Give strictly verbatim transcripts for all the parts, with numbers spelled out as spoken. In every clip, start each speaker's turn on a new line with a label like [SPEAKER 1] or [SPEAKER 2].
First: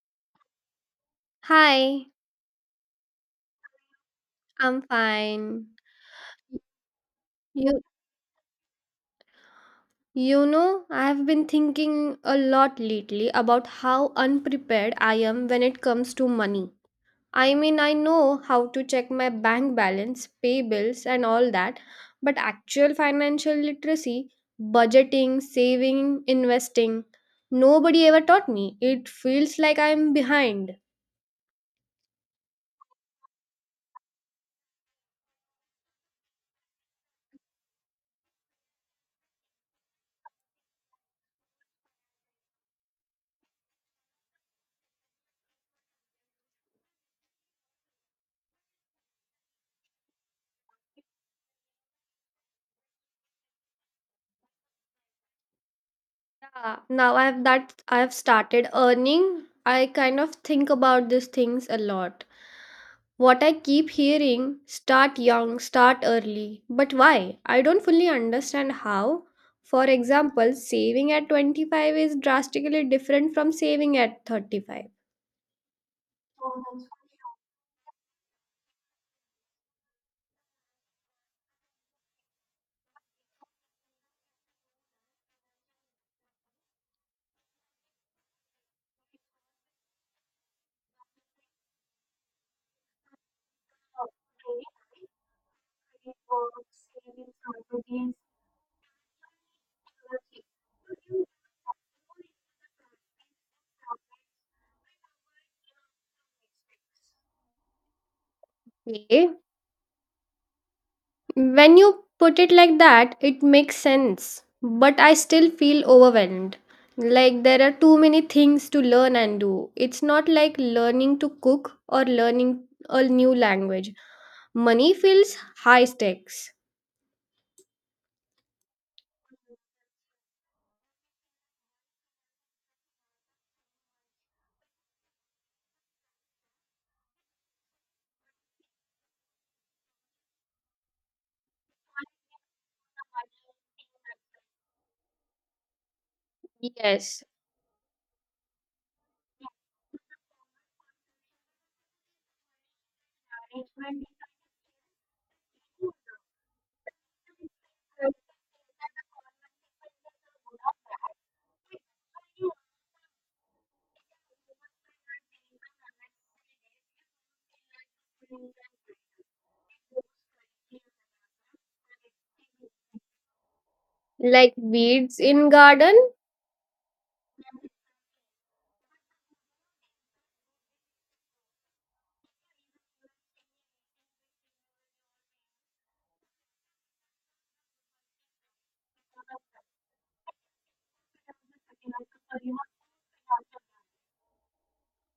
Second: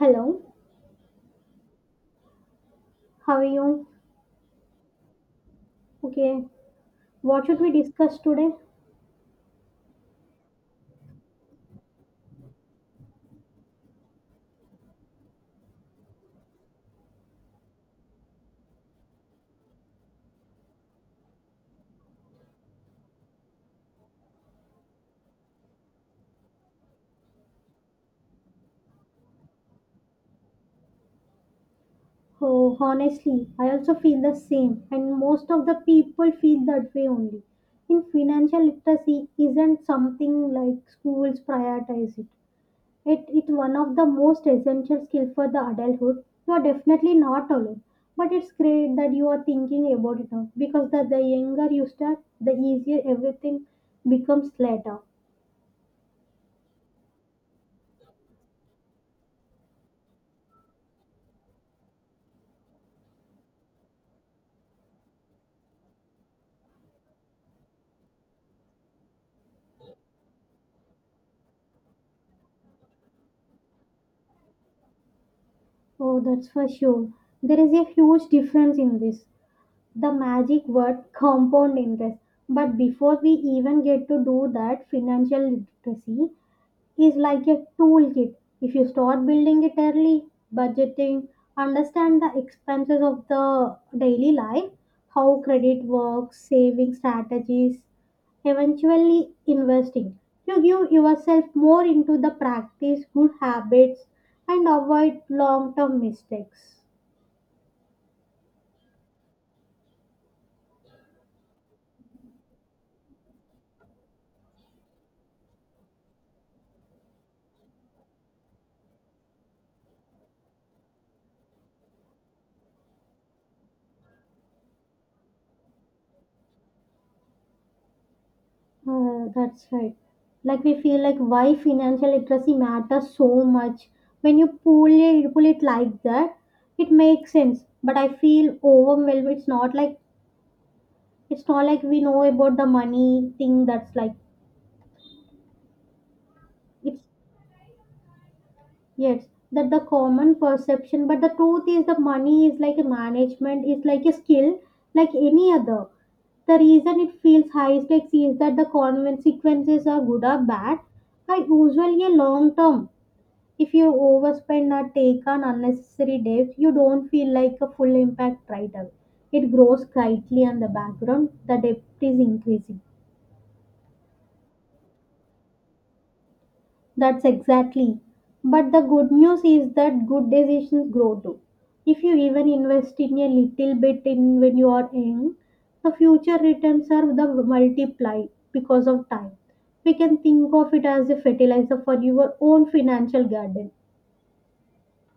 [SPEAKER 1] Hello,
[SPEAKER 2] Hi,
[SPEAKER 1] how are you?
[SPEAKER 2] I'm fine.
[SPEAKER 1] Okay, what should we
[SPEAKER 2] You
[SPEAKER 1] discuss today?
[SPEAKER 2] you know, I've been thinking a lot lately about how unprepared I am when it comes to money. I mean, I know how to check my bank balance, pay bills and all that, but actual financial literacy, budgeting, saving, investing, nobody ever taught me. It feels like I'm behind.
[SPEAKER 1] Oh, honestly, I also feel the same, and most of the people feel that way only. In financial literacy isn't something like schools prioritize it. it. It's one of the most essential skill for the adulthood. You are definitely not alone, but it's great that you are thinking about it now because the, the younger you start, the easier everything becomes later.
[SPEAKER 2] Yeah, now I have that I have started earning. I kind of think about these things a lot. What I keep hearing: start young, start early. But why? I don't fully understand how. For example, saving at twenty-five is drastically different from saving at thirty-five.
[SPEAKER 1] Oh, that's for sure. There is a huge difference in this. The magic word compound interest. But before we even get to do that, financial literacy is like a toolkit. If you start building it early, budgeting, understand the expenses of the daily life, how credit works, saving strategies, eventually investing. You give yourself more into the practice good habits and avoid long term mistakes.
[SPEAKER 2] Okay. When you put it like that, it makes sense. But I still feel overwhelmed. Like there are too many things to learn and do. It's not like learning to cook or learning a new language. Money feels high stakes.
[SPEAKER 1] Uh, that's right. Like we feel like why financial literacy matters so much. When you pull it, pull it like that, it makes sense. But I feel overwhelmed. It's not like it's not like we know about the money thing. That's like it's
[SPEAKER 2] Yes.
[SPEAKER 1] yes that the common perception. But the truth is the money is like a management. It's like a skill, like any other. The reason it feels high stakes is that the consequences are good or bad are usually a long term. If you overspend or take on unnecessary debt, you don't feel like a full impact right away. It grows quietly on the background, the debt is increasing.
[SPEAKER 2] Like weeds in garden?
[SPEAKER 1] That's exactly. But the good news is that good decisions grow too. If you even invest in a little bit in when you are young, the future returns are the multiplied because of time. We can think of it as a fertilizer for your own financial garden.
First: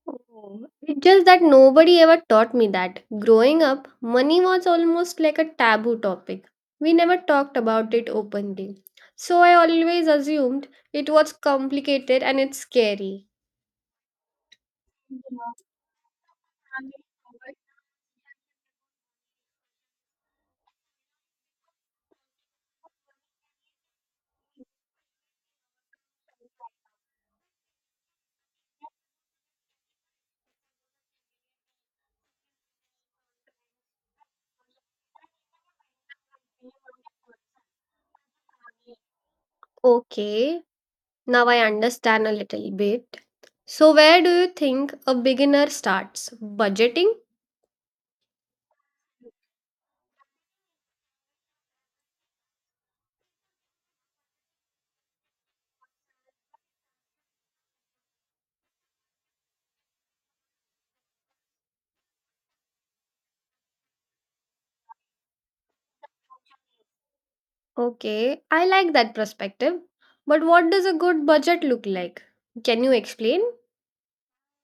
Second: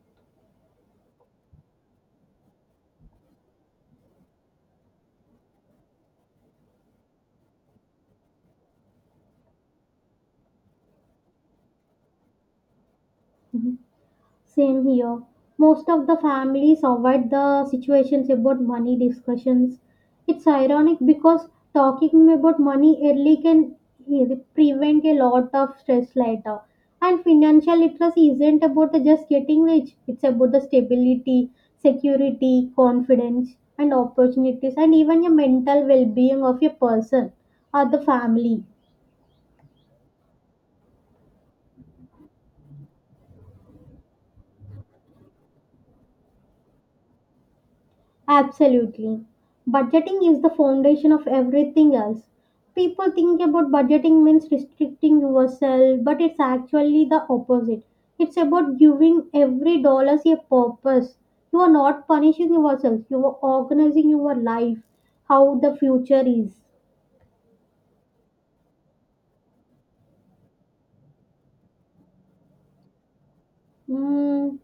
[SPEAKER 2] Oh, it's just that nobody ever taught me that. Growing up, money was almost like a taboo topic. We never talked about it openly. So I always assumed it was complicated and it's scary.
[SPEAKER 1] Same here. Most of the families avoid the situations about money discussions. It's ironic because talking about money early can eh, prevent a lot of stress later. And financial literacy isn't about the just getting rich, it's about the stability, security, confidence, and opportunities, and even the mental well being of a person or the family.
[SPEAKER 2] Okay, now I understand a little bit. So, where do you think a beginner starts? Budgeting?
[SPEAKER 1] Absolutely. Budgeting is the foundation of everything else. People think about budgeting means restricting yourself, but it's actually the opposite. It's about giving every dollar a purpose. You are not punishing yourself, you are organizing your life, how the future is.
[SPEAKER 2] Okay, I like that perspective. But what does a good budget look like? Can you explain?
[SPEAKER 1] Mm,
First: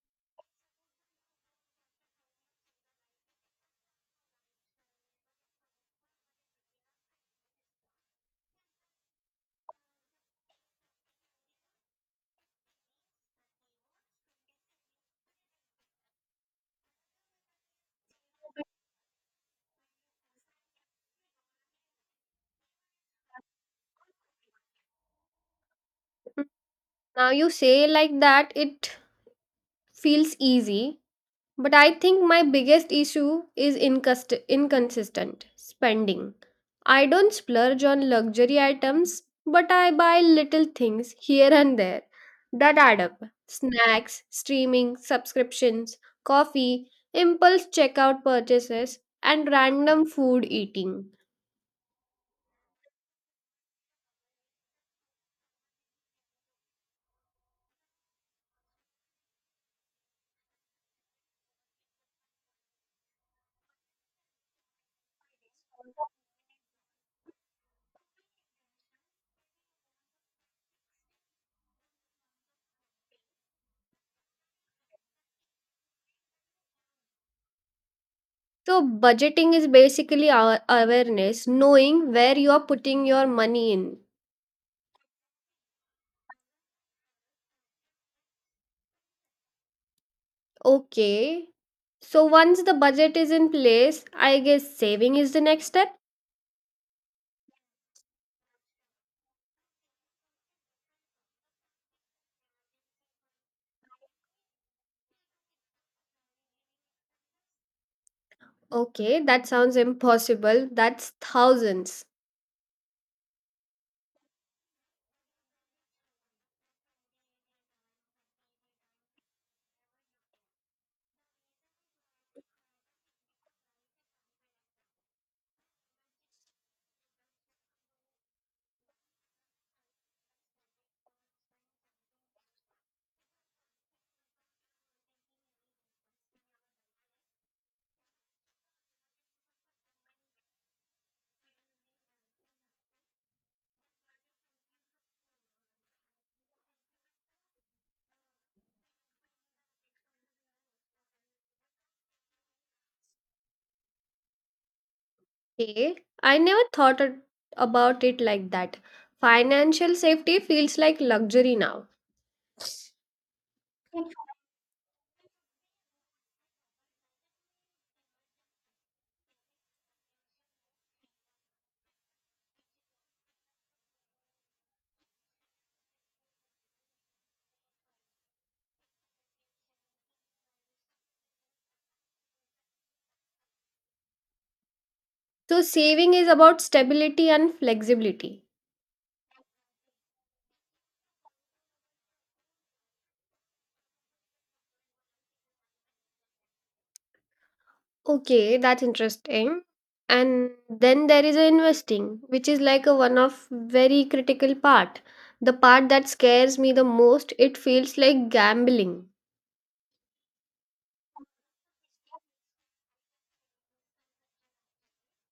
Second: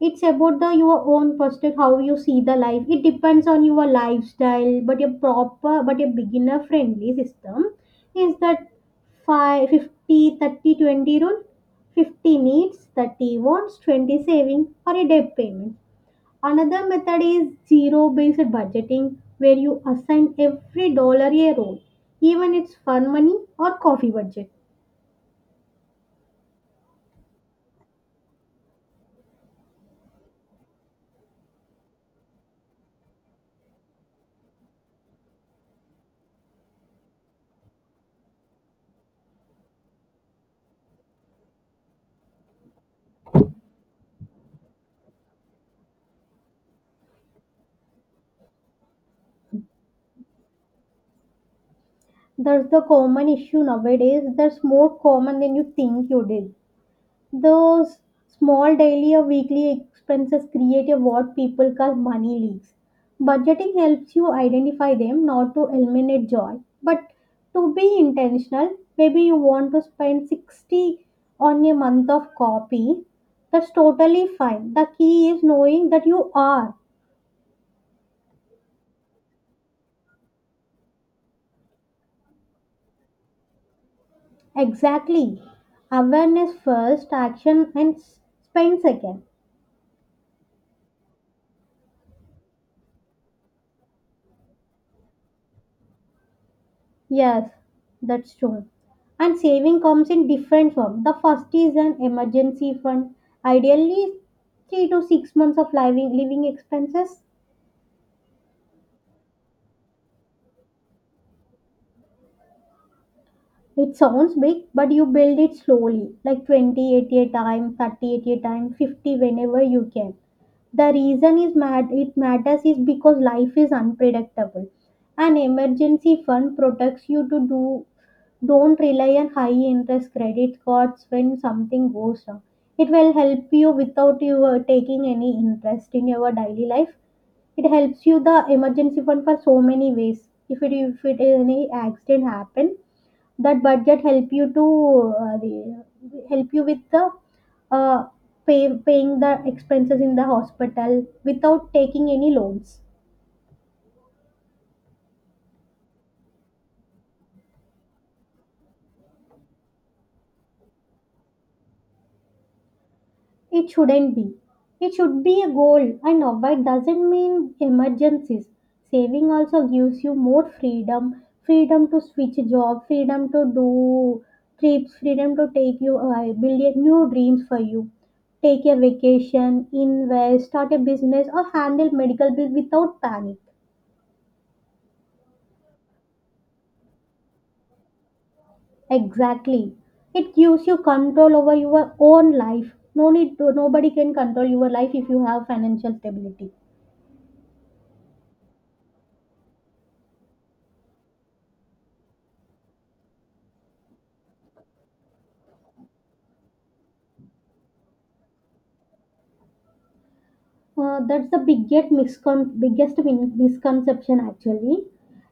[SPEAKER 1] it's about the your own perspective how you see the life. It depends on your lifestyle, but a proper but a beginner friendly system is that five fifty thirty twenty rule. fifty needs, thirty wants, twenty saving or a debt payment. Another method is zero based budgeting where you assign every dollar a role, even it's fun money or coffee budget.
[SPEAKER 2] Mm, Now you say like that, it feels easy. But I think my biggest issue is incust- inconsistent spending. I don't splurge on luxury items, but I buy little things here and there that add up: snacks, streaming, subscriptions, coffee, impulse checkout purchases, and random food eating.
[SPEAKER 1] That's the common issue nowadays. That's more common than you think you did. Those small daily or weekly expenses create a what people call money leaks. Budgeting helps you identify them, not to eliminate joy, but to be intentional. Maybe you want to spend sixty on a month of coffee. That's totally fine. The key is knowing that you are
[SPEAKER 2] So, budgeting is basically our awareness, knowing where you're putting your money in.
[SPEAKER 1] exactly. Awareness first, action and s- spend second.
[SPEAKER 2] Okay. So, once the budget is in place, I guess saving is the next step.
[SPEAKER 1] Yes, that's true. And saving comes in different form. The first is an emergency fund, ideally three to six months of living living expenses.
[SPEAKER 2] Okay, that sounds impossible. That's thousands.
[SPEAKER 1] It sounds big, but you build it slowly, like twenty at a time, thirty at a time, fifty whenever you can. The reason is mad it matters is because life is unpredictable. An emergency fund protects you to do don't rely on high interest credit cards when something goes wrong. It will help you without you uh, taking any interest in your daily life. It helps you the emergency fund for so many ways. If it if it any accident happen, that budget help you to uh, the- help you with the uh, pay, paying the expenses in the hospital without taking any loans.
[SPEAKER 2] Okay. I never thought it- about it like that. Financial safety feels like luxury now.
[SPEAKER 1] It shouldn't be. It should be a goal and avoid doesn't mean emergencies. Saving also gives you more freedom, freedom to switch job, freedom to do trips, freedom to take you uh, build a new dreams for you, take a vacation, invest, start a business, or handle medical bills without panic.
[SPEAKER 2] So, saving is about stability and flexibility.
[SPEAKER 1] Exactly. It gives you control over your own life. No need to, nobody can control your life if you have financial stability.
[SPEAKER 2] Okay, that's interesting. And then there is a investing, which is like a one of very critical part. The part that scares me the most, it feels like gambling.
[SPEAKER 1] Uh, that's the biggest, miscon- biggest min- misconception actually.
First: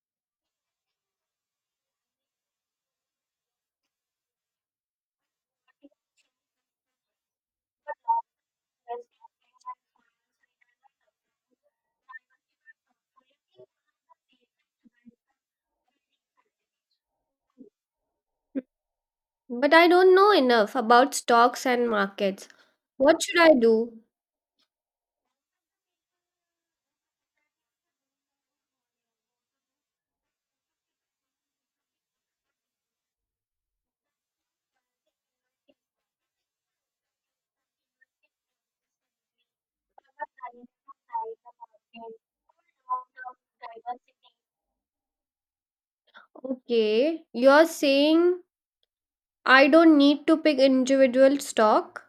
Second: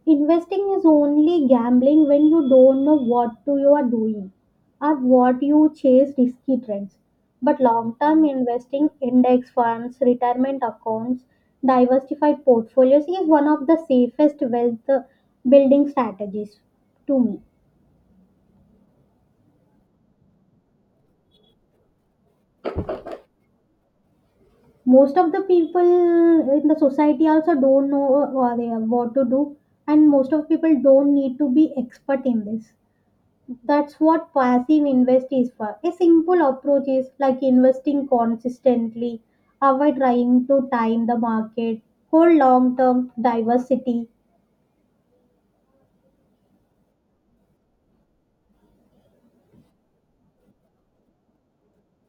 [SPEAKER 1] Investing is only gambling when you don't know what to you are doing or what you chase risky trends. But long term investing, index funds, retirement accounts, diversified portfolios is one of the safest wealth uh, building strategies to me.
[SPEAKER 2] But I don't know enough about stocks and markets. What should I do?
[SPEAKER 1] Most of the people in the society also don't know what they have- what to do, and most of people don't need to be expert in this. That's what passive invest is for. A simple approach is like investing consistently, avoid trying to time the market, hold long term diversity.
[SPEAKER 2] Okay, you're saying I don't need to pick individual stock,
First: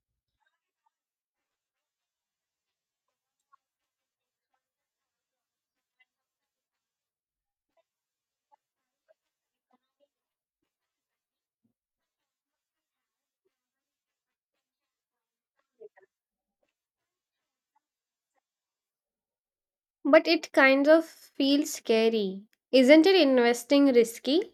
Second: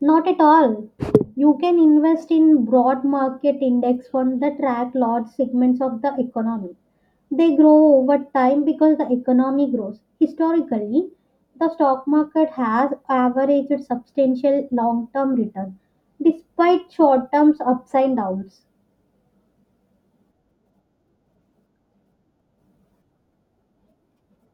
[SPEAKER 1] Not at all. You can invest in broad market index funds that track large segments of the economy. They grow over time because the economy grows. Historically, the stock market has averaged substantial long term return despite short term ups and downs.
[SPEAKER 2] but it kind of feels scary. Isn't it investing risky?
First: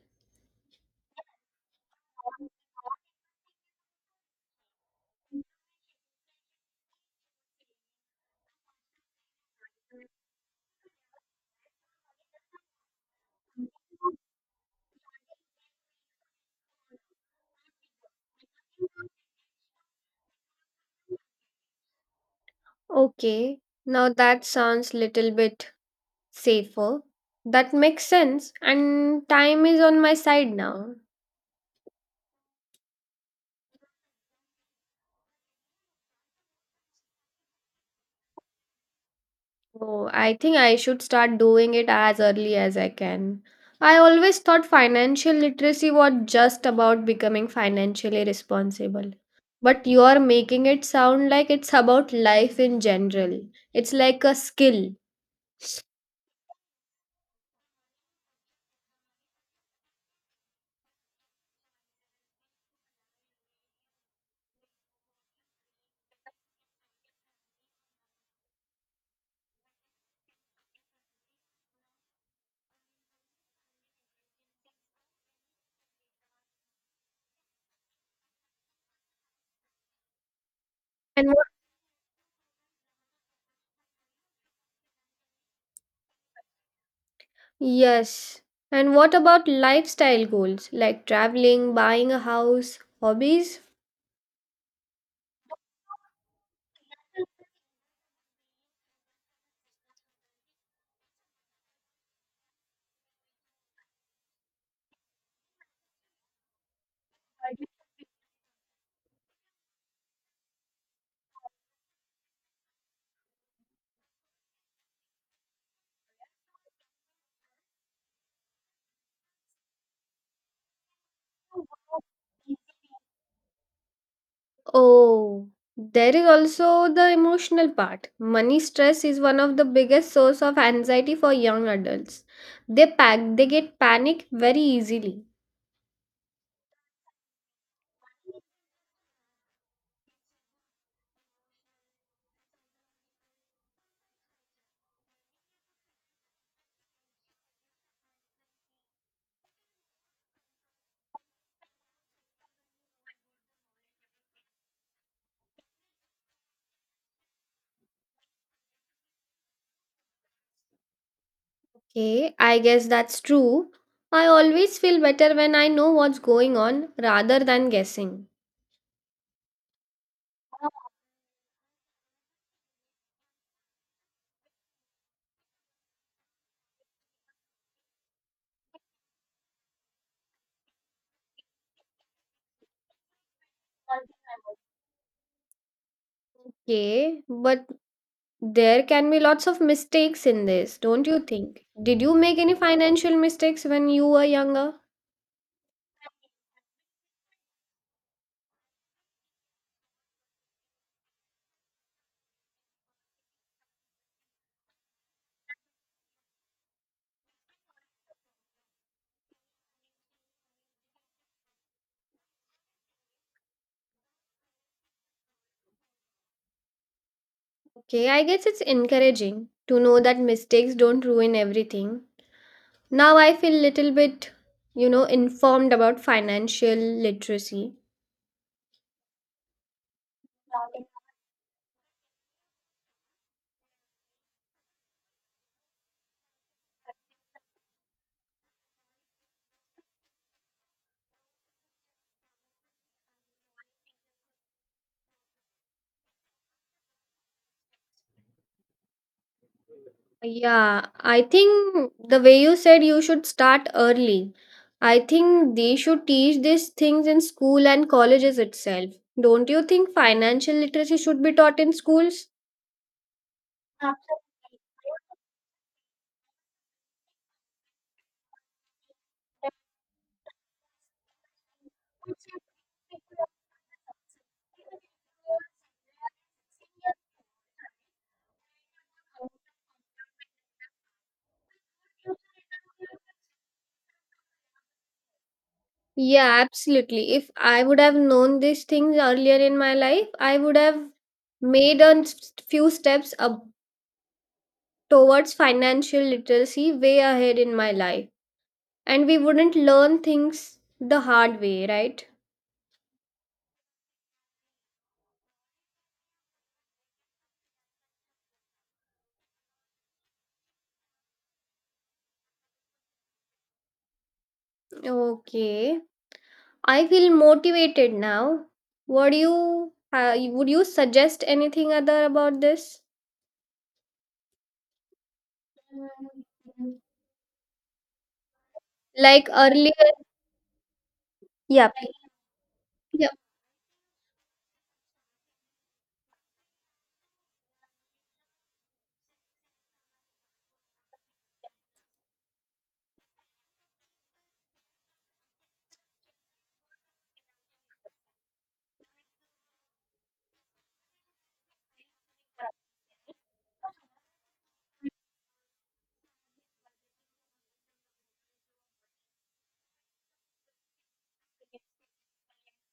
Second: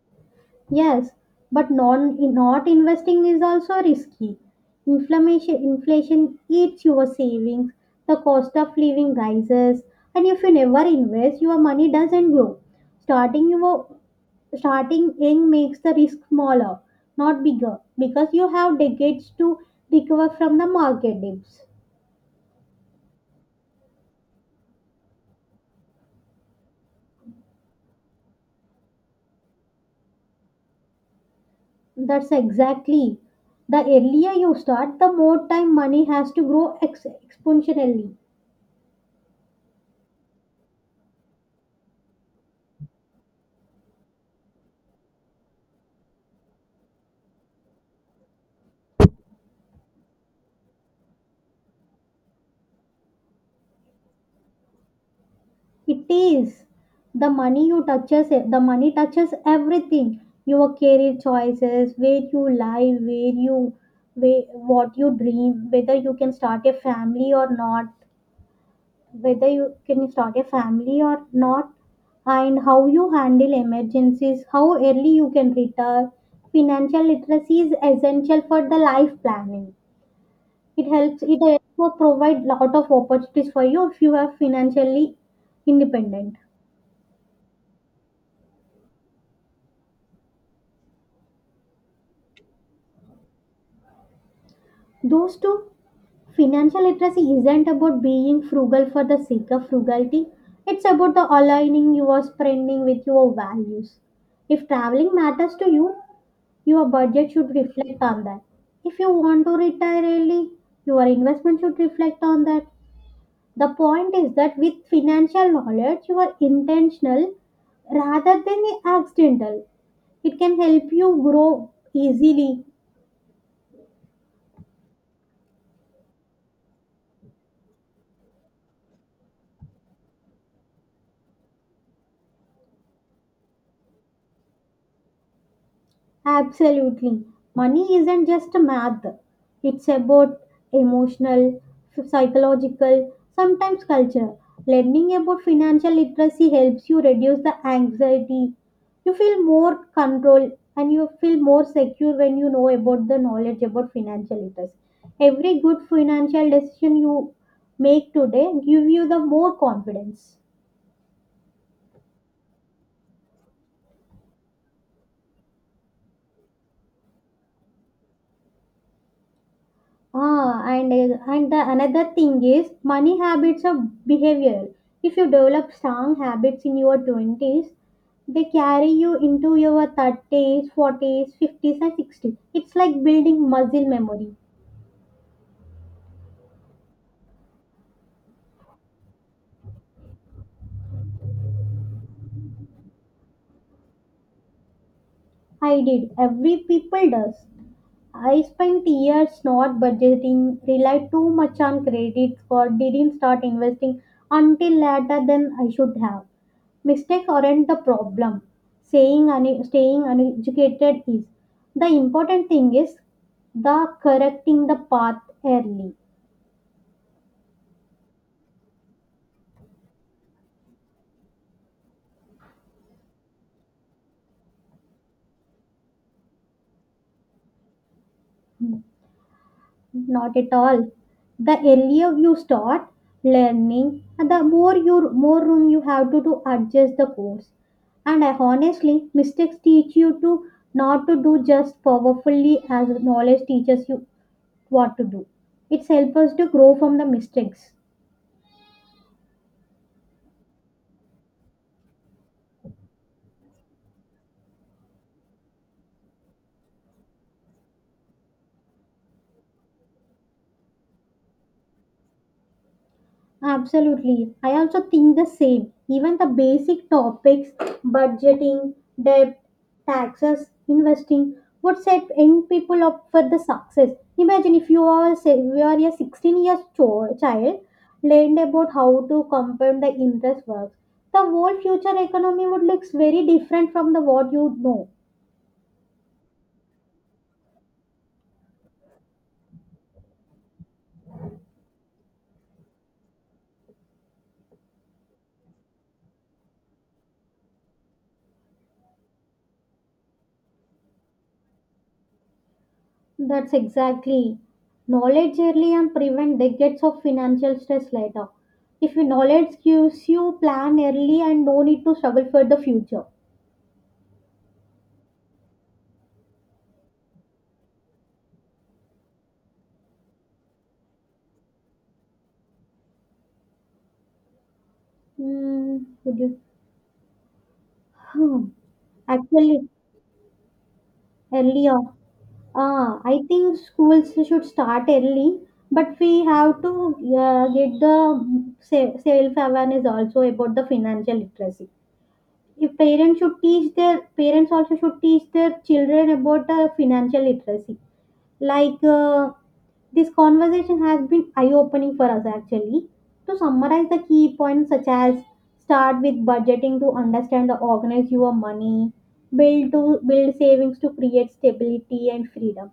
[SPEAKER 1] Yes, but non, not investing is also risky. Inflammation, inflation eats your savings, the cost of living rises, and if you never invest, your money doesn't grow. Starting your Starting young makes the risk smaller, not bigger, because you have decades to recover from the market dips.
[SPEAKER 2] Okay, now that sounds little bit safer. That makes sense, and time is on my side now.
[SPEAKER 1] That's exactly. The earlier you start, the more time money has to grow ex- exponentially.
[SPEAKER 2] Oh, I think I should start doing it as early as I can. I always thought financial literacy was just about becoming financially responsible. But you are making it sound like it's about life in general. It's like a skill.
[SPEAKER 1] It is. The money you touches, e- the money touches everything. Your career choices, where you live, where you, where, what you dream, whether you can start a family or not, whether you can start a family or not, and how you handle emergencies, how early you can retire. Financial literacy is essential for the life planning. It helps.
[SPEAKER 2] And
[SPEAKER 1] It
[SPEAKER 2] what?
[SPEAKER 1] helps to provide lot of opportunities for you if you are financially independent.
[SPEAKER 2] Yes. And what about lifestyle goals like traveling, buying a house, hobbies?
[SPEAKER 1] Those two, financial literacy isn't about being frugal for the sake of frugality. It's about the aligning your spending with your values. If traveling matters to you, your budget should reflect on that. If you want to retire early, your investment should reflect on that. The point is that with financial knowledge, you are intentional rather than accidental. It can help you grow easily.
[SPEAKER 2] Oh, there is also the emotional part. Money stress is one of the biggest source of anxiety for young adults. They pack, they get panic very easily.
[SPEAKER 1] Absolutely. Money isn't just a math, it's about emotional, psychological, sometimes cultural. Learning about financial literacy helps you reduce the anxiety. You feel more control and you feel more secure when you know about the knowledge about financial literacy. Every good financial decision you make today give you the more confidence.
[SPEAKER 2] Okay, I guess that's true. I always feel better when I know what's going on rather than guessing.
[SPEAKER 1] Ah, and and the another thing is money habits of behavior. If you develop strong habits in your twenties, they carry you into your thirties, forties, fifties, and sixties. It's like building muscle memory.
[SPEAKER 2] Okay, but there can be lots of mistakes in this, don't you think? Did you make any financial mistakes when you were younger?
[SPEAKER 1] I did. Every people does. I spent years not budgeting, relied too much on credit card, didn't start investing until later than I should have. Mistakes aren't the problem. Saying un- staying uneducated is. The important thing is the correcting the path early.
[SPEAKER 2] Okay, I guess it's encouraging to know that mistakes don't ruin everything. Now I feel little bit, you know, informed about financial literacy.
[SPEAKER 1] Not at all. The earlier you start learning, the more you more room you have to, to adjust the course. And I honestly, mistakes teach you to not to do just powerfully as knowledge teaches you what to do. It helps us to grow from the mistakes.
[SPEAKER 2] Yeah, I think the way you said you should start early. I think they should teach these things in school and colleges itself. Don't you think financial literacy should be taught in schools?
[SPEAKER 1] Absolutely. I also think the same. Even the basic topics, budgeting, debt, taxes, investing, would set young people up for the success. Imagine if you are, say, you are a sixteen years cho- child, learned about how to compound the interest works. The whole future economy would look very different from the what you know.
[SPEAKER 2] Yeah, absolutely. If I would have known these things earlier in my life, I would have made a s- few steps up towards financial literacy way ahead in my life. And we wouldn't learn things the hard way, right?
[SPEAKER 1] That's exactly. Knowledge early and prevent decades of financial stress later. If your knowledge gives you plan early and no need to struggle for the future.
[SPEAKER 2] Okay. I feel motivated now. Would you uh, would you suggest anything other about this?
[SPEAKER 1] Hmm, would you? Hmm.
[SPEAKER 2] Like
[SPEAKER 1] Actually,
[SPEAKER 2] earlier, yeah.
[SPEAKER 1] earlier.
[SPEAKER 2] Please.
[SPEAKER 1] Ah, I think schools should start early, but we have to uh, get the self awareness also about the financial literacy. If parents should teach their parents also should teach their children about uh, financial literacy. Like, uh, this conversation has been eye opening for us actually. To summarize the key points, such as start with budgeting to understand or organize your money, build to build savings to create stability and freedom.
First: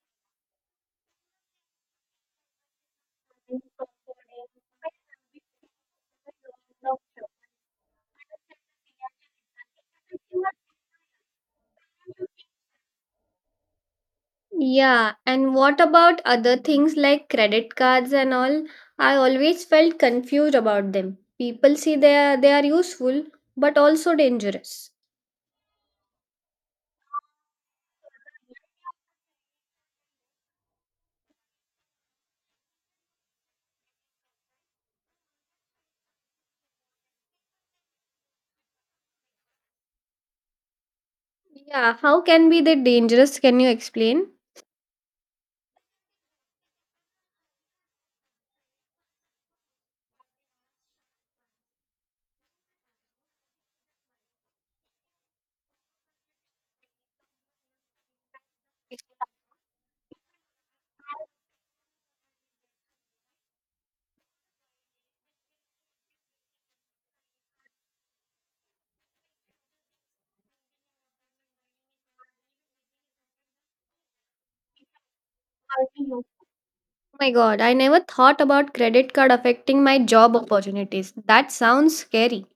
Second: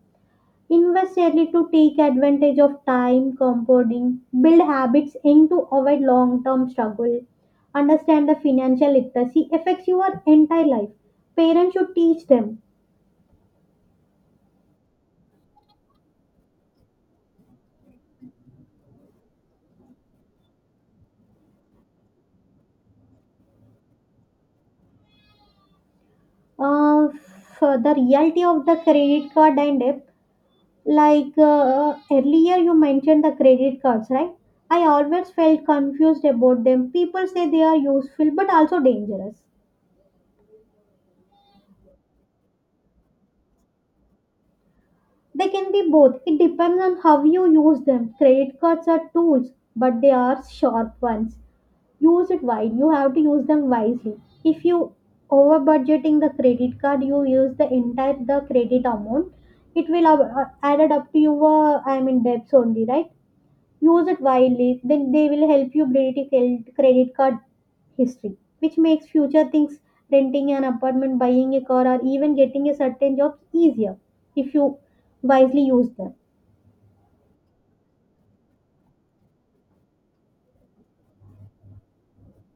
[SPEAKER 1] Invest early to take advantage of time, compounding, build habits aimed to avoid long term struggle, understand the financial literacy affects your entire life. Parents should teach them.
[SPEAKER 2] Yeah, and what about other things like credit cards and all? I always felt confused about them. People say they are, they are useful but also dangerous.
[SPEAKER 1] Uh, for the reality of the credit card and debt, like uh, earlier you mentioned the credit cards, right? I always felt confused about them. People say they are useful but also dangerous.
[SPEAKER 2] Yeah, how can be they dangerous? Can you explain?
[SPEAKER 1] They can be both. It depends on how you use them. Credit cards are tools, but they are sharp ones. Use it wise, you have to use them wisely. If you over budgeting the credit card, you use the entire the credit amount, it will ab- uh, added up to your, i mean debts only, right? Use it wisely, then they will help you build a cre- credit card history which makes future things, renting an apartment, buying a car, or even getting a certain job easier if you wisely use them.
[SPEAKER 2] Oh my god, I never thought about credit card affecting my job opportunities. That sounds scary.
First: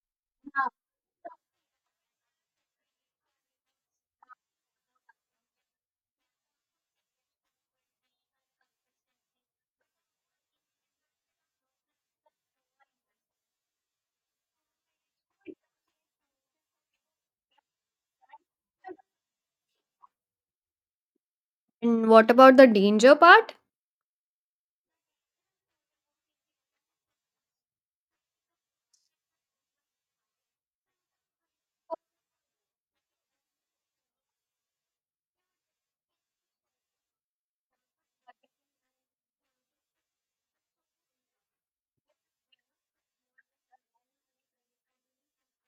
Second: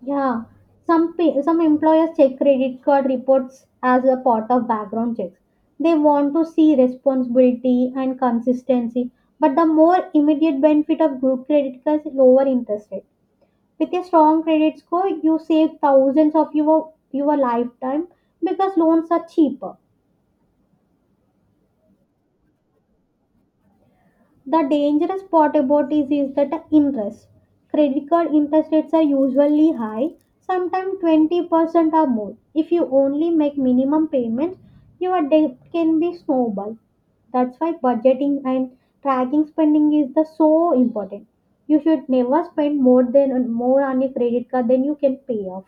[SPEAKER 1] Yeah, some pa- some employers check credit card reports as a part of background checks. They want to see responsibility and consistency, but the more immediate benefit of group credit cards is lower interest rate. With a strong credit score, you save thousands of your your lifetime because loans are cheaper.
[SPEAKER 2] And what about the danger part?
[SPEAKER 1] The dangerous part about this is that the interest. Credit card interest rates are usually high, sometimes twenty percent or more. If you only make minimum payments, your debt can be snowballed. That's why budgeting and tracking spending is the so important. You should never spend more than more on your credit card than you can pay off.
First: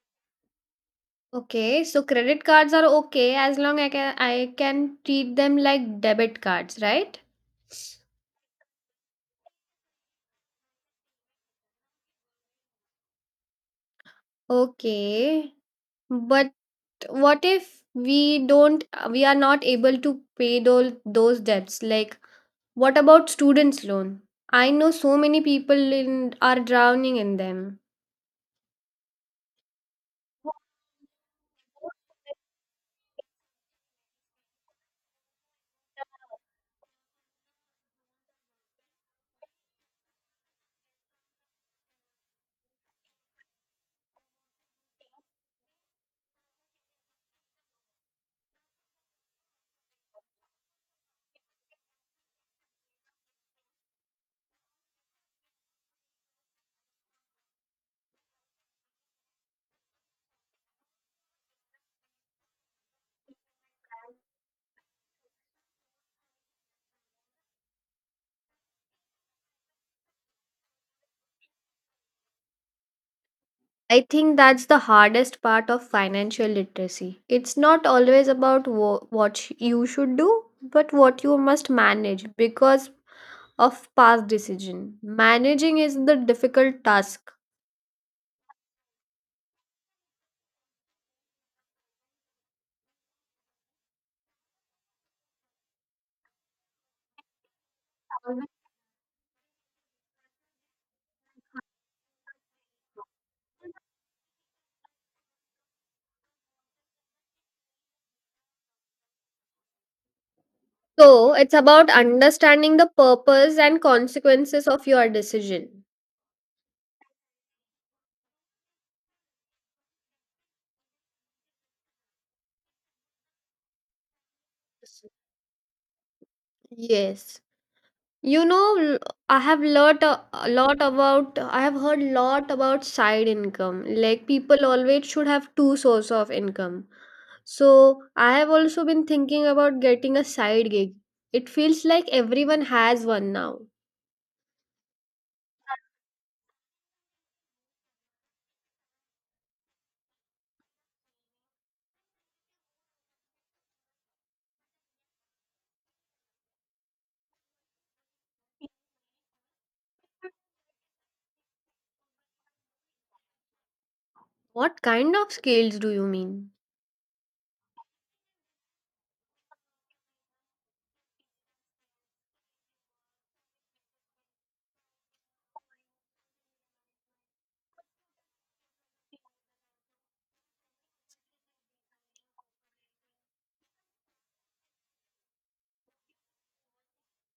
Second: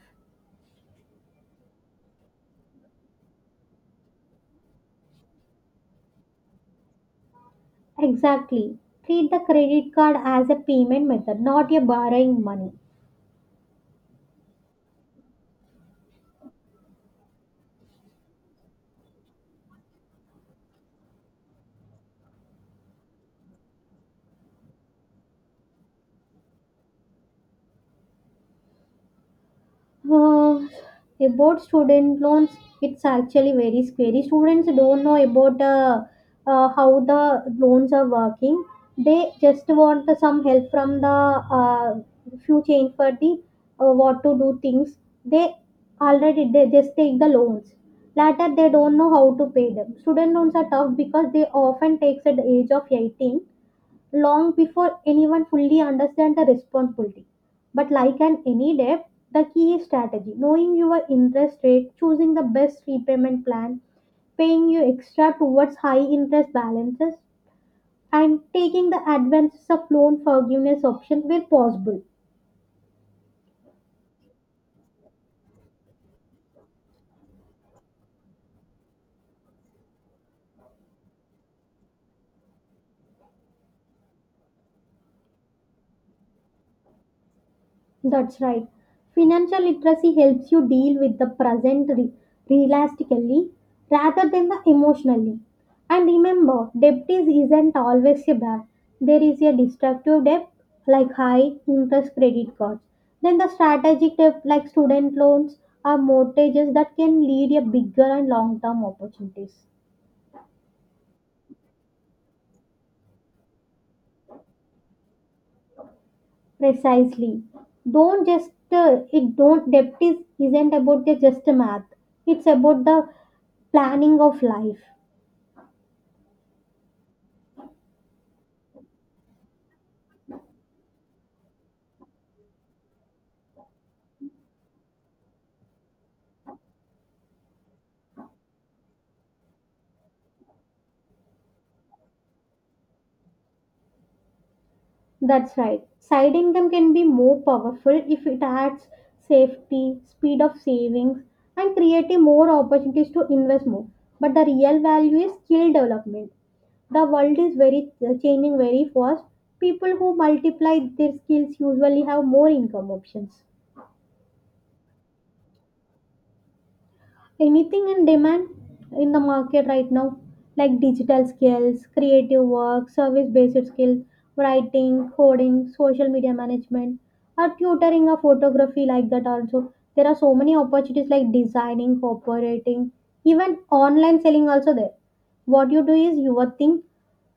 [SPEAKER 2] Okay, so credit cards are okay as long I can I can treat them like debit cards, right?
[SPEAKER 1] Exactly. Treat the credit card as a payment method, not a borrowing money.
[SPEAKER 2] Okay. But what if we don't we are not able to pay those those debts, like what about students loan? I know so many people in are drowning in them.
[SPEAKER 1] Uh, about student loans, it's actually very scary. Students don't know about uh, uh, how the loans are working. They just want the- some help from the uh, few change for the uh, what to do things. They already they just take the loans. Later, they don't know how to pay them. Student loans are tough because they often takes at the age of eighteen, long before anyone fully understands the responsibility. But like an any debt, the key is strategy. Knowing your interest rate, choosing the best repayment plan, paying you extra towards high interest balances, and taking the advantage of loan forgiveness option where possible.
[SPEAKER 2] I think that's the hardest part of financial literacy. It's not always about wo- what sh- you should do, but what you must manage, because of past decision managing is the difficult task.
[SPEAKER 1] That's right. Financial literacy helps you deal with the present re- realistically rather than the emotionally. And remember, debt is isn't always a bad. There is a destructive debt like high interest credit cards. Then the strategic debt like student loans or mortgages that can lead a bigger and long-term opportunities.
[SPEAKER 2] So it's about understanding the purpose and consequences of your decision.
[SPEAKER 1] Precisely. Don't just uh, it don't debt is isn't about the just math. It's about the planning of life.
[SPEAKER 2] Yes. You know, l- I have lot a a lot about I have heard lot about side income. Like people always should have two source of income. So I have also been thinking about getting a side gig. It feels like everyone has one now.
[SPEAKER 1] That's right. Side income can be more powerful if it adds safety, speed of savings, and creating more opportunities to invest more. But the real value is skill development. The world is very uh, changing very fast. People who multiply their skills usually have more income options.
[SPEAKER 2] What kind of skills do you mean?
[SPEAKER 1] Anything in demand in the market right now, like digital skills, creative work, service based skills, writing, coding, social media management, or tutoring, or photography, like that also there are so many opportunities like designing, operating, even online selling also there. What you do is your thing.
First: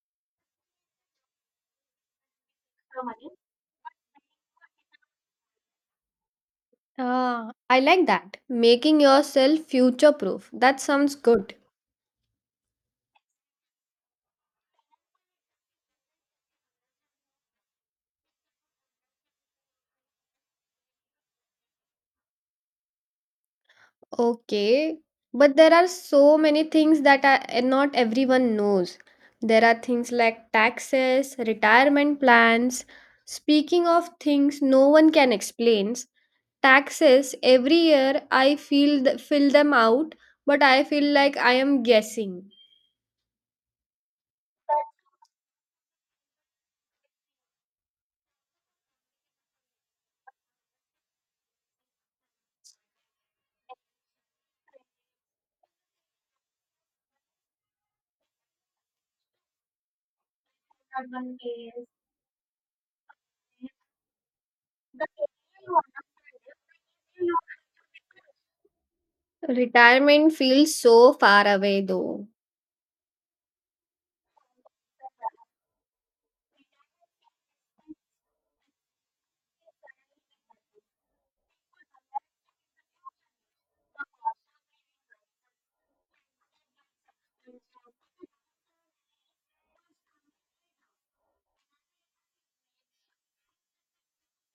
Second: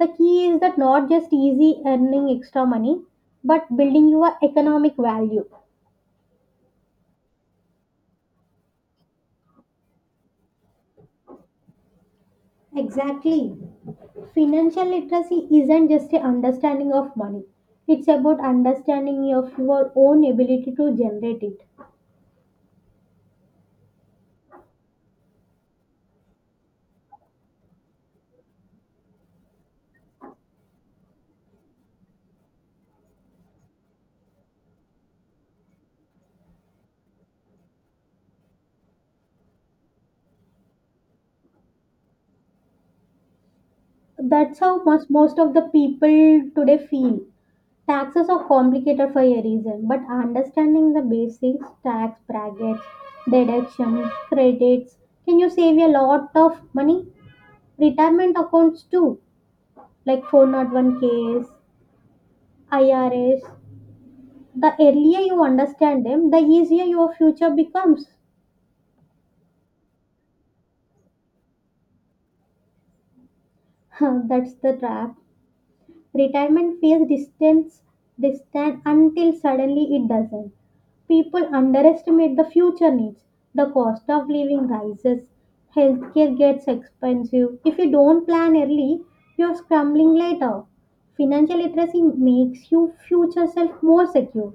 [SPEAKER 1] The key is that not just easy earning extra money, but building your economic value.
[SPEAKER 2] Ah, I like that. Making yourself future proof. That sounds good.
[SPEAKER 1] Exactly. Financial literacy isn't just a understanding of money. It's about understanding of your own ability to generate it.
[SPEAKER 2] Okay, but there are so many things that are not everyone knows. There are things like taxes, retirement plans. Speaking of things no one can explain, taxes every year I feel th- fill them out, but I feel like I am guessing.
[SPEAKER 1] That's how most, most of the people today feel. Taxes are complicated for a reason, but understanding the basics, tax brackets, deductions, credits, can you save a lot of money? Retirement accounts too, like four oh one k s, I R S. The earlier you understand them, the easier your future becomes.
[SPEAKER 2] Retirement feels so far away though.
[SPEAKER 1] That's the trap. Retirement feels distance, distant until suddenly it doesn't. People underestimate the future needs. The cost of living rises. Healthcare gets expensive. If you don't plan early, you're scrambling later. Financial literacy makes your future self more secure,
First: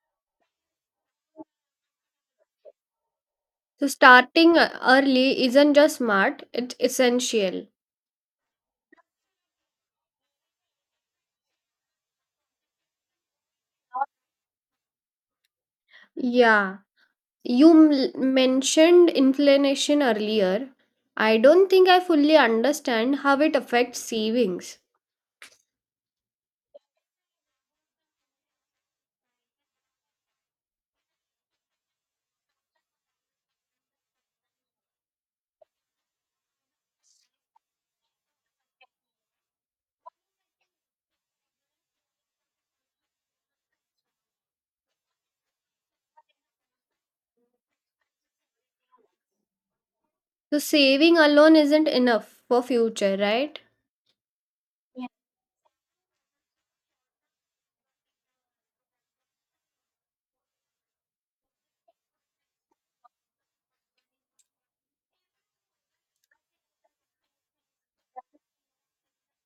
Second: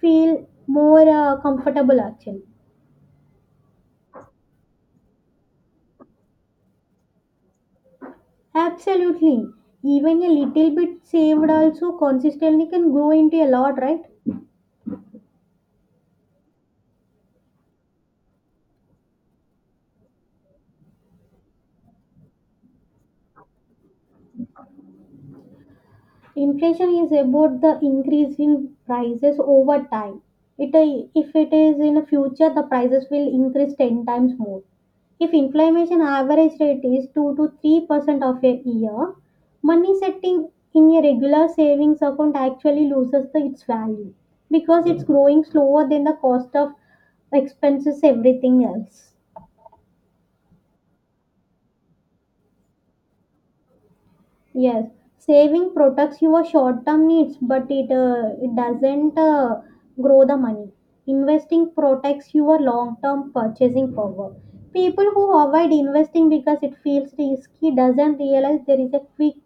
[SPEAKER 1] feel more uh, comfortable actually.
[SPEAKER 2] So starting uh, early isn't just smart, it's essential.
[SPEAKER 1] Absolutely. Even a little bit saved also consistently can grow into a lot, right?
[SPEAKER 2] Yeah. You m- mentioned inflation earlier. I don't think I fully understand how it affects savings.
[SPEAKER 1] Inflation is about the increase in prices over time. It, if it is in future, the prices will increase ten times more. If inflation average rate is two to three percent of a year, money setting in a regular savings account actually loses the, its value because it's growing slower than the cost of expenses, everything else.
[SPEAKER 2] So, saving alone isn't enough for future, right?
[SPEAKER 1] Yes, saving protects your short-term needs, but it uh, it doesn't uh, grow the money. Investing protects your long-term purchasing power. People who avoid investing because it feels risky doesn't realize there is a quick,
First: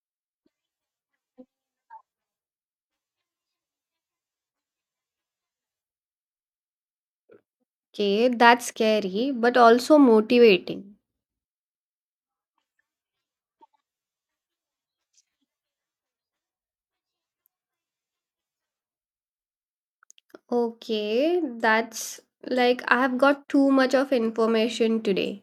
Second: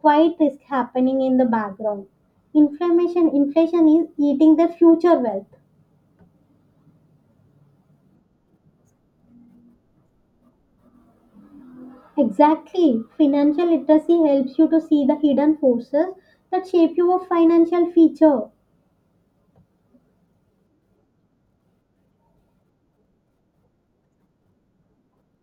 [SPEAKER 1] quiet risk happening in the background. Inflammation, inflation is eating their future wealth.
[SPEAKER 2] Okay, that's scary, but also motivating.
[SPEAKER 1] Exactly. Financial literacy helps you to see the hidden forces that shape your financial future.
[SPEAKER 2] Okay, that's like I have got too much of information today.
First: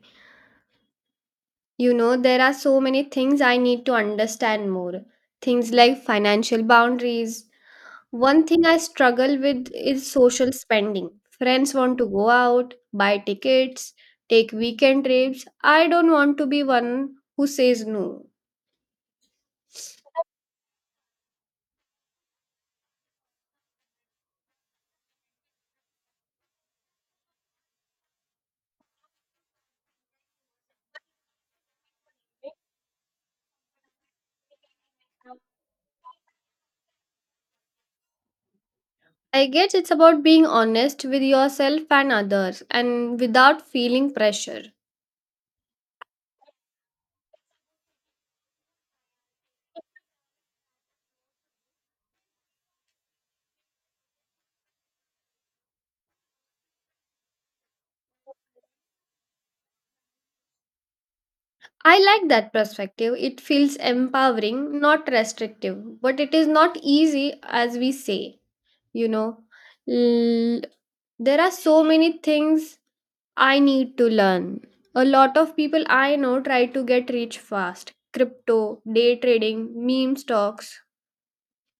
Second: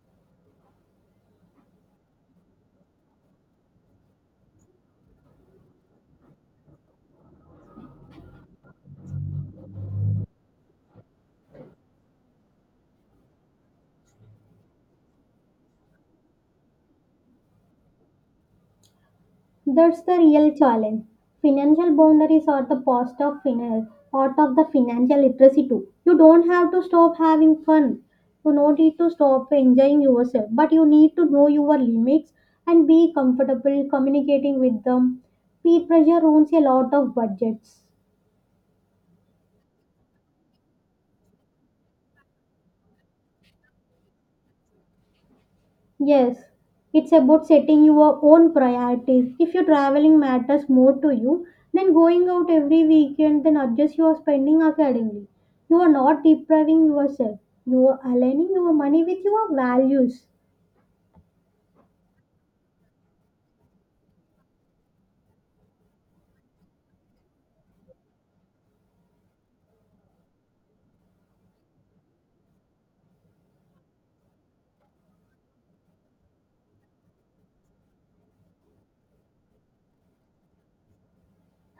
[SPEAKER 2] You know, there are so many things I need to understand more. Things like financial boundaries. One thing I struggle with is social spending. Friends want to go out, buy tickets, take weekend trips. I don't want to be one who says no.
[SPEAKER 1] That's the real challenge. Financial boundaries are the part of finance, part of the financial literacy too. You don't have to stop having fun. You don't need to stop enjoying yourself, but you need to know your limits and be comfortable communicating with them. Peer pressure ruins a lot of budgets.
[SPEAKER 2] I guess it's about being honest with yourself and others and without feeling pressure.
[SPEAKER 1] Yes, it's about setting your own priorities. If your traveling matters more to you, then going out every weekend, then adjust your spending accordingly. You are not depriving yourself, you are aligning your money with your values.
[SPEAKER 2] I like that perspective. It feels empowering, not restrictive, but it is not easy as we say, you know. L- there are so many things I need to learn. A lot of people I know try to get rich fast. Crypto, day trading, meme stocks.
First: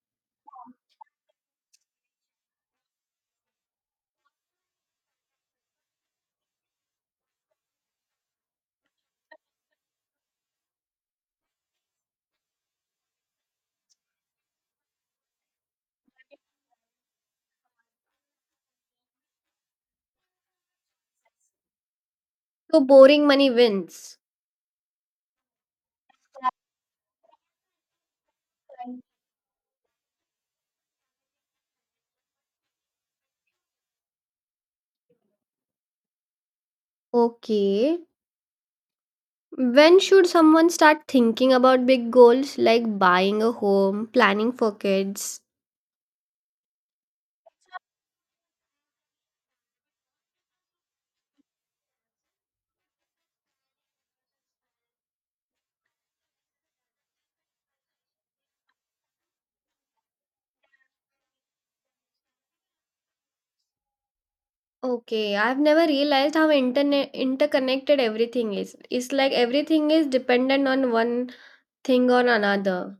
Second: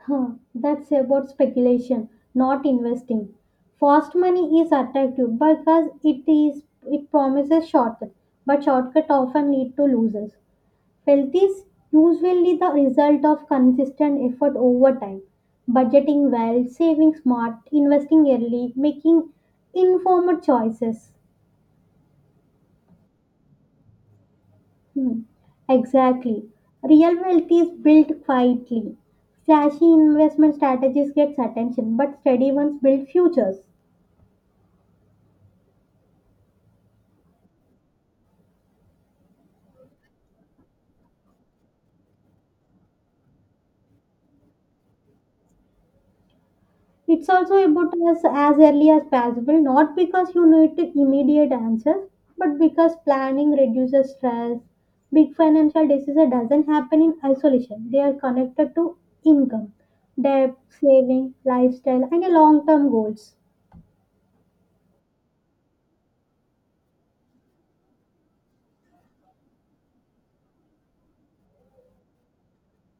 [SPEAKER 1] Huh, that's about speculation, not investing. Fast money is attractive because it is it promises shortcut, but shortcut often lead to losers. Wealth is usually the result of consistent effort over time. Budgeting well, saving smart, investing early, making informed choices.
[SPEAKER 2] So boring money wins.
[SPEAKER 1] Hmm, exactly. Real wealth is built quietly. Flashy investment strategies get attention, but steady ones build futures.
[SPEAKER 2] Okay. When should someone start thinking about big goals like buying a home, planning for kids?
[SPEAKER 1] It's also about as, as early as possible, not because you need to immediate answers, but because planning reduces stress. Big financial decision doesn't happen in isolation. They are connected to income, debt, saving, lifestyle, and long-term goals.
[SPEAKER 2] Okay, I've never realized how internet interconnected everything is. It's like everything is dependent on one thing or another.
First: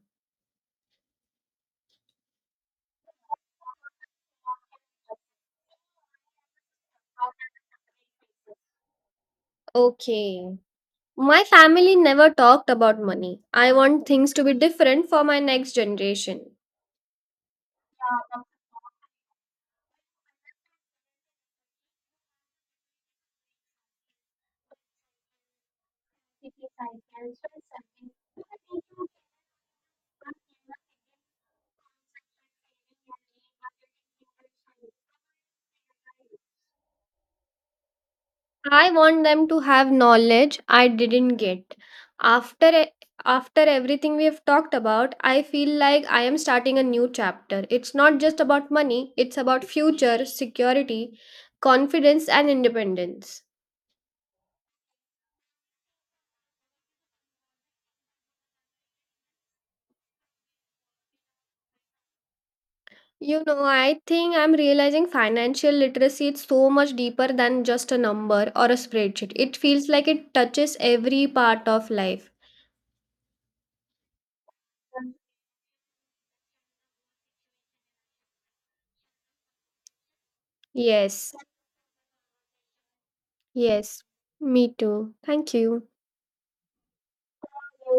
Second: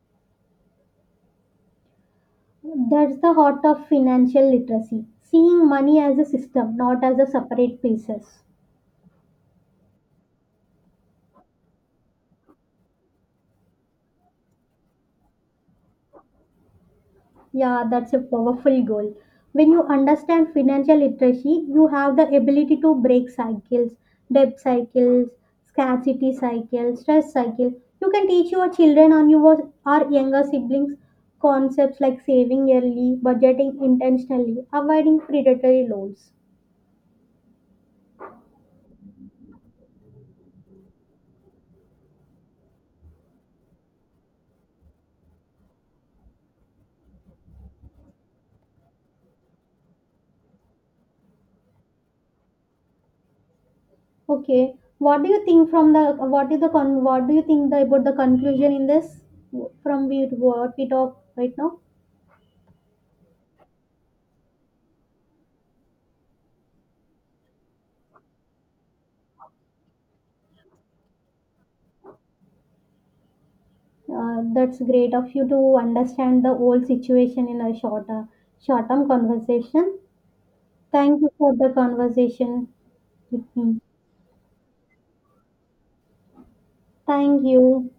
[SPEAKER 1] That's the heart of financial literacy, seeing money as a system, not as a separate pieces.
[SPEAKER 2] Okay. My family never talked about money. I want things to be different for my next generation.
[SPEAKER 1] Yeah, that's a powerful goal. When you understand financial literacy, you have the ability to break cycles, debt cycles, scarcity cycle, stress cycle. You can teach your children or your or younger siblings concepts like saving early, budgeting intentionally, avoiding predatory loans.
[SPEAKER 2] I want them to have knowledge I didn't get. After e- after everything we have talked about, I feel like I am starting a new chapter. It's not just about money, it's about future, security, confidence and independence.
[SPEAKER 1] Okay, what do you think from the what is the con what do you think the, about the conclusion in this from we what we talk right now?
[SPEAKER 2] You know, I think I'm realizing financial literacy is so much deeper than just a number or a spreadsheet. It feels like it touches every part of life.
[SPEAKER 1] Uh, that's great of you to understand the whole situation in a shorter, short-term conversation. Thank you
[SPEAKER 2] Yes,
[SPEAKER 1] for the conversation with me.
[SPEAKER 2] yes, me too. Thank you.
[SPEAKER 1] Thank you.